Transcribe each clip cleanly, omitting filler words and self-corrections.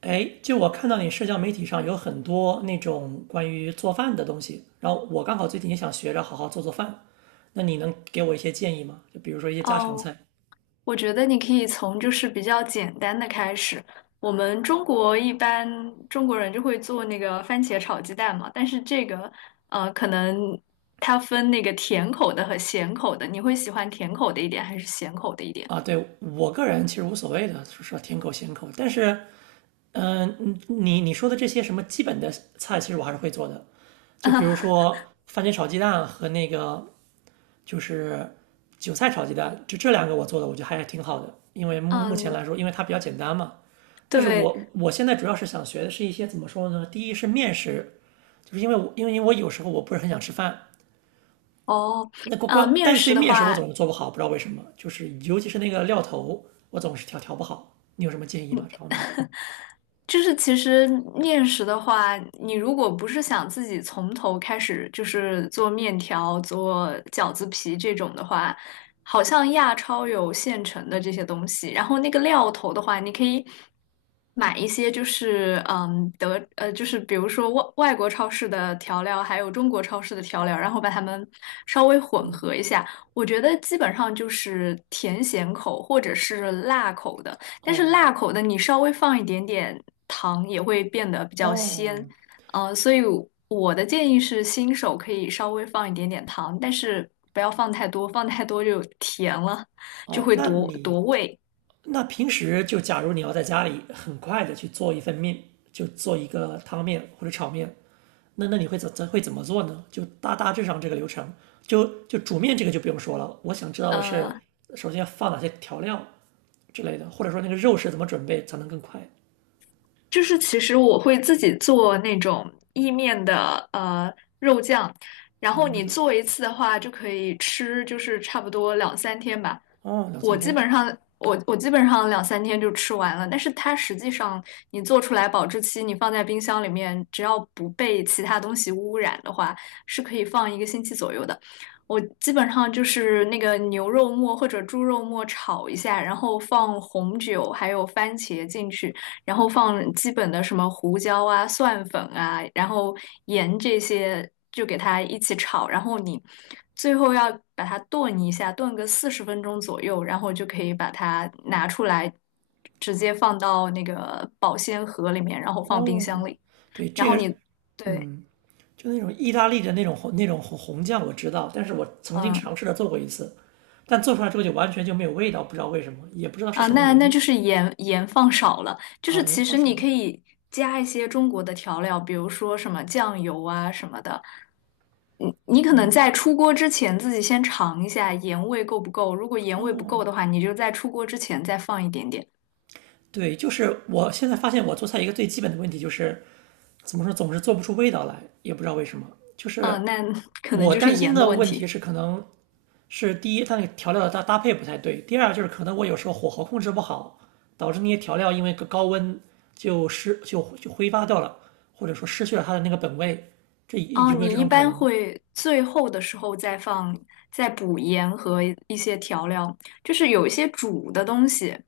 哎，就我看到你社交媒体上有很多那种关于做饭的东西，然后我刚好最近也想学着好好做做饭，那你能给我一些建议吗？就比如说一些家常哦，菜我觉得你可以从就是比较简单的开始。我们中国一般中国人就会做那个番茄炒鸡蛋嘛，但是这个可能它分那个甜口的和咸口的，你会喜欢甜口的一点还是咸口的一点？啊，对，我个人其实无所谓的，说甜口咸口，但是，你说的这些什么基本的菜，其实我还是会做的，就比如 说番茄炒鸡蛋和那个就是韭菜炒鸡蛋，就这两个我做的，我觉得还是挺好的，因为目前嗯，来说，因为它比较简单嘛。但是对，我现在主要是想学的是一些怎么说呢？第一是面食，就是因为我有时候我不是很想吃饭，哦，那关关，面但是对食的面食我总话，是做不好，不知道为什么，就是尤其是那个料头，我总是调不好。你有什么建议吗？这方面的？就是其实面食的话，你如果不是想自己从头开始，就是做面条、做饺子皮这种的话，好像亚超有现成的这些东西。然后那个料头的话，你可以买一些，就是嗯德呃，就是比如说外国超市的调料，还有中国超市的调料，然后把它们稍微混合一下。我觉得基本上就是甜咸口或者是辣口的。但是哦辣口的你稍微放一点点糖也会变得比较鲜，哦所以我的建议是新手可以稍微放一点点糖，但是不要放太多，放太多就甜了，就哦，会夺夺味。那平时就假如你要在家里很快的去做一份面，就做一个汤面或者炒面，那你会怎么做呢？就大致上这个流程，就煮面这个就不用说了。我想知道的是，呃，首先要放哪些调料之类的，或者说那个肉是怎么准备才能更快。就是其实我会自己做那种意面的肉酱，然哦，后那么你就做一次的话就可以吃，就是差不多两三天吧。哦两我三基天本上我基本上两三天就吃完了，但是它实际上你做出来保质期，你放在冰箱里面，只要不被其他东西污染的话，是可以放一个星期左右的。我基本上就是那个牛肉末或者猪肉末炒一下，然后放红酒还有番茄进去。然后放基本的什么胡椒啊、蒜粉啊，然后盐这些就给它一起炒，然后你最后要把它炖一下，炖个四十分钟左右，然后就可以把它拿出来，直接放到那个保鲜盒里面，然后放冰箱哦，里。对然这后个你，对，就那种意大利的那种红酱我知道，但是我曾经嗯，尝试着做过一次，但做出来之后就完全就没有味道，不知道为什么，也不知道是啊，什么那原那因就是盐放少了，就啊，是盐其放实少你了可以加一些中国的调料，比如说什么酱油啊什么的。你可能在出锅之前自己先尝一下盐味够不够，如果盐味不够哦。的话，你就在出锅之前再放一点点。对，就是我现在发现我做菜一个最基本的问题就是，怎么说总是做不出味道来，也不知道为什么。就是嗯，那 可能我就是担心盐的的问问题题。是，可能是第一，它那个调料的搭配不太对；第二，就是可能我有时候火候控制不好，导致那些调料因为个高温就失就就挥发掉了，或者说失去了它的那个本味。这哦，有没有你这一种可般能呢？会最后的时候再放，再补盐和一些调料，就是有一些煮的东西。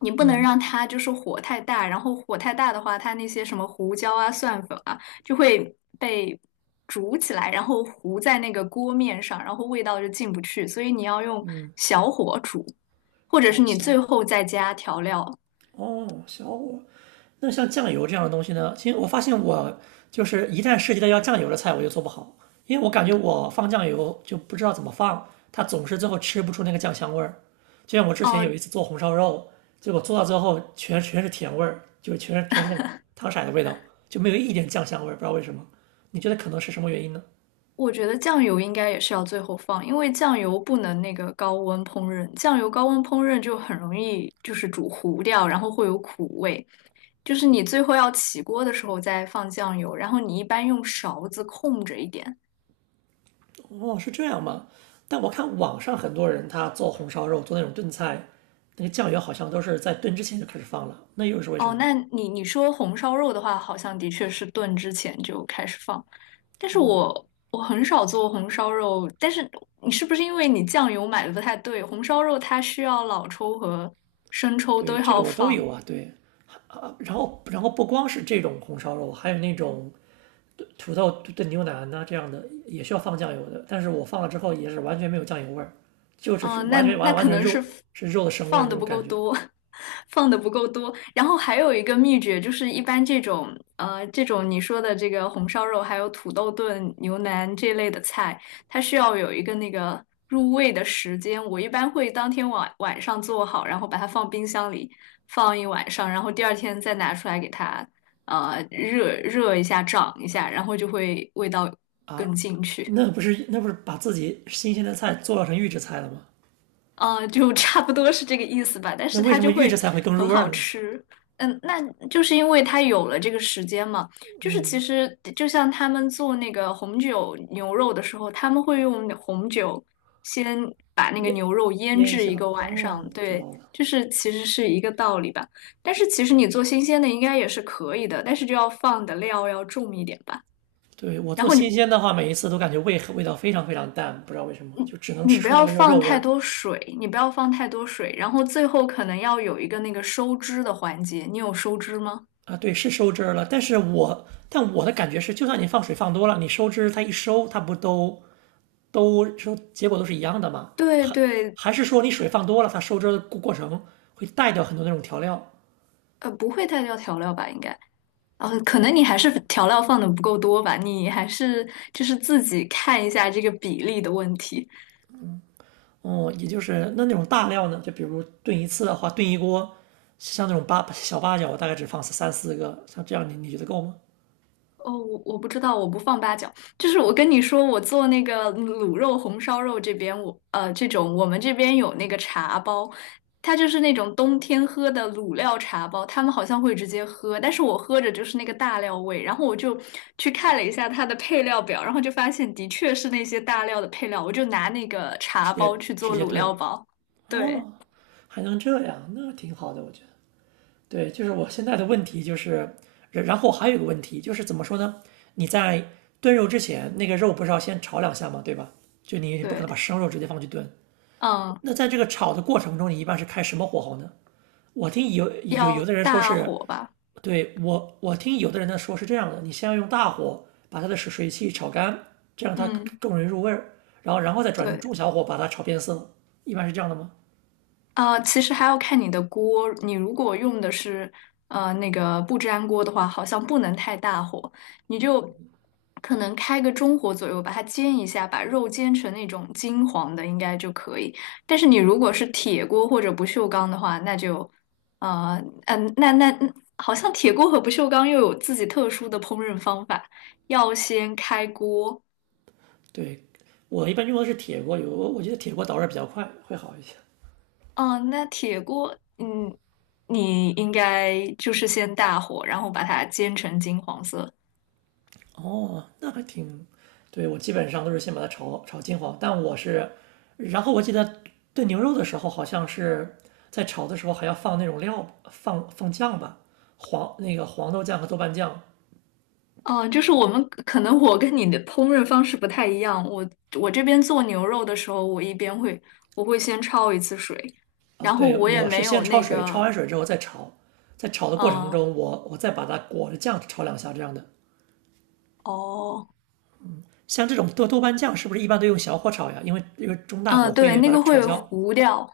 你不能让嗯它就是火太大，然后火太大的话，它那些什么胡椒啊、蒜粉啊，就会被煮起来，然后糊在那个锅面上，然后味道就进不去，所以你要用嗯，小火煮，或者是哦，你最行。后再加调料。哦，小火。那像酱油这样的东西呢？其实我发现我就是一旦涉及到要酱油的菜，我就做不好，因为我感觉我放酱油就不知道怎么放，它总是最后吃不出那个酱香味儿。就像我之前有哦、一次做红烧肉，结果做到最后全是甜味儿，就全是那个汤色的味道，就没有一点酱香味儿，不知道为什么。你觉得可能是什么原因呢？我觉得酱油应该也是要最后放，因为酱油不能那个高温烹饪，酱油高温烹饪就很容易就是煮糊掉，然后会有苦味。就是你最后要起锅的时候再放酱油，然后你一般用勺子控着一点。哦，是这样吗？但我看网上很多人他做红烧肉，做那种炖菜，那个酱油好像都是在炖之前就开始放了，那又是为什哦，么呢？那你你说红烧肉的话，好像的确是炖之前就开始放，但是我很少做红烧肉，但是你是不是因为你酱油买的不太对？红烧肉它需要老抽和生抽对，都这个要我都放，有啊，对啊，然后不光是这种红烧肉，还有那种土豆炖牛腩呐、这样的也需要放酱油的，但是我放了之后也是完全没有酱油味儿，就只是哦，那完全那完完可全是能是 肉 f- 是肉的生味儿放那的种不感够觉多，放的不够多。然后还有一个秘诀，就是一般这种你说的这个红烧肉，还有土豆炖牛腩这类的菜，它需要有一个那个入味的时间。我一般会当天晚上做好，然后把它放冰箱里放一晚上，然后第二天再拿出来给它热一下，涨一下，然后就会味道更啊，进去。那不是把自己新鲜的菜做成预制菜了吗？啊，就差不多是这个意思吧，但那是为它什么就预制会菜会更入很味儿好呢？吃。嗯，那就是因为它有了这个时间嘛，就是其实就像他们做那个红酒牛肉的时候，他们会用红酒先把那个腌牛肉腌腌一制一下。个晚上，哦，知对，道了。就是其实是一个道理吧。但是其实你做新鲜的应该也是可以的，但是就要放的料要重一点吧。对，我然做后你新鲜的话，每一次都感觉味道非常非常淡，不知道为什么，就只能你吃不出那要个肉放肉味太儿多水，你不要放太多水，然后最后可能要有一个那个收汁的环节。你有收汁吗？啊。对，是收汁儿了，但是但我的感觉是，就算你放水放多了，你收汁它一收，它不都收结果都是一样的吗？对还对，还是说你水放多了，它收汁儿的过程会带掉很多那种调料？不会太掉调料吧？应该，可能你还是调料放的不够多吧，你还是就是自己看一下这个比例的问题。哦、也就是那种大料呢，就比如炖一次的话，炖一锅，像那种八角，我大概只放三四个，像这样你觉得够吗？哦，我不知道，我不放八角。就是我跟你说，我做那个卤肉、红烧肉这边，我这种我们这边有那个茶包，它就是那种冬天喝的卤料茶包，他们好像会直接喝，但是我喝着就是那个大料味。然后我就去看了一下它的配料表，然后就发现的确是那些大料的配料，我就拿那个茶直接包去直做接卤炖。料包。对哦，还能这样，那挺好的，我觉得。对，就是我现在的问题就是，然后还有一个问题就是怎么说呢？你在炖肉之前，那个肉不是要先炒两下吗？对吧？就你不可对，能把生肉直接放去炖。嗯，那在这个炒的过程中，你一般是开什么火候呢？我听有要的人说大是，火吧，对我听有的人呢说是这样的，你先要用大火把它的水汽炒干，这样它嗯。更容易入味儿，然后再转成对。中小火把它炒变色，一般是这样的吗？其实还要看你的锅。你如果用的是那个不粘锅的话，好像不能太大火，你就可能开个中火左右，把它煎一下，把肉煎成那种金黄的，应该就可以。但是你如果是铁锅或者不锈钢的话，那就呃嗯、那那那好像铁锅和不锈钢又有自己特殊的烹饪方法，要先开锅，对，我一般用的是铁锅有我觉得铁锅导热比较快，会好一些。哦，那铁锅，嗯，你应该就是先大火，然后把它煎成金黄色。哦，那还挺，对，我基本上都是先把它炒金黄，但我是，然后我记得炖牛肉的时候，好像是在炒的时候还要放那种料，放酱吧，黄那个黄豆酱和豆瓣酱哦，就是我们可能我跟你的烹饪方式不太一样，我我这边做牛肉的时候，我会先焯一次水，啊。然后对，我也我是没先有焯那水，焯个，完水之后再炒，在炒的过程嗯，中，我再把它裹着酱炒两下这样的。哦，像这种豆瓣酱是不是一般都用小火炒呀？因为中大火嗯，对，会那把它个炒会焦。糊掉，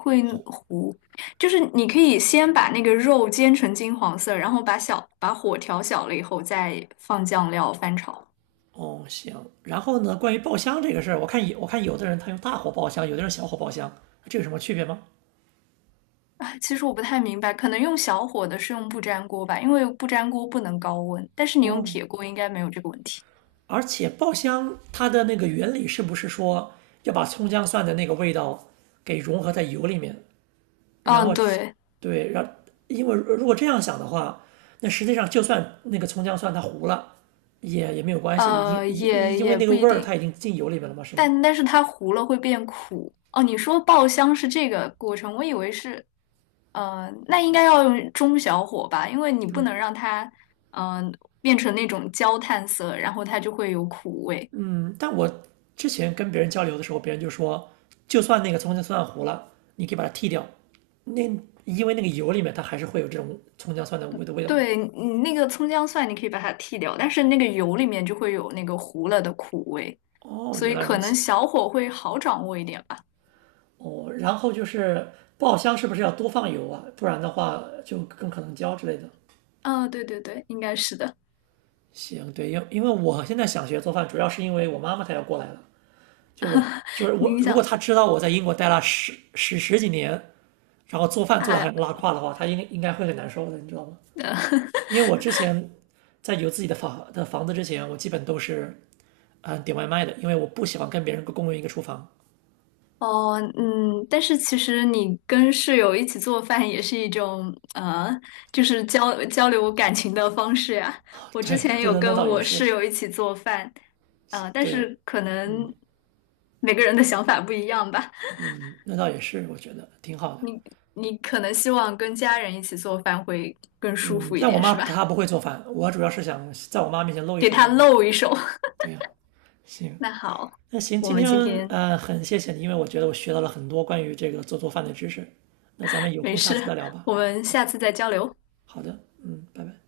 会糊，就是你可以先把那个肉煎成金黄色，然后把火调小了以后再放酱料翻炒。哦，行。然后呢，关于爆香这个事儿，我看有的人他用大火爆香，有的人小火爆香，这有什么区别吗？啊，其实我不太明白，可能用小火的是用不粘锅吧，因为不粘锅不能高温，但是你用哦，铁锅应该没有这个问题。而且爆香它的那个原理是不是说要把葱姜蒜的那个味道给融合在油里面，然后嗯，对，对，因为如果这样想的话，那实际上就算那个葱姜蒜它糊了，也没有关系，因因也因为也那不个味一儿定，它已经进油里面了嘛，是吗？但但是它糊了会变苦。哦，你说爆香是这个过程，我以为是，那应该要用中小火吧，因为你不能让它，嗯、变成那种焦炭色，然后它就会有苦味。但我之前跟别人交流的时候，别人就说，就算那个葱姜蒜糊了，你可以把它剔掉，那因为那个油里面它还是会有这种葱姜蒜的味道的。对你那个葱姜蒜，你可以把它剔掉，但是那个油里面就会有那个糊了的苦味，哦，所原以来如可能此。小火会好掌握一点吧。哦，然后就是爆香是不是要多放油啊？不然的话就更可能焦之类的。嗯、对对对，应该是的。行，对，因为我现在想学做饭，主要是因为我妈妈她要过来了，就我就是我，你如果想，她知道我在英国待了十几年，然后做饭做的哎，很拉胯的话，她应该会很难受的，你知道吗？因为我之前在有自己的房子之前，我基本都是点外卖的，因为我不喜欢跟别人共用一个厨房。哦，嗯，但是其实你跟室友一起做饭也是一种，就是交流感情的方式呀。啊我之对，前那有那那跟倒也我室是，友一起做饭，但对，是可能每个人的想法不一样吧。嗯，那倒也是，我觉得挺好的。你你可能希望跟家人一起做饭会更舒嗯，服一但我点，妈是吧？她不会做饭，我主要是想在我妈面前露一给手这他样。露一手。对呀、行，那好，那行，我今们天今天很谢谢你，因为我觉得我学到了很多关于这个做饭的知识。那咱们有没空下次事，再聊吧。我们下次再交流。好的，嗯，拜拜。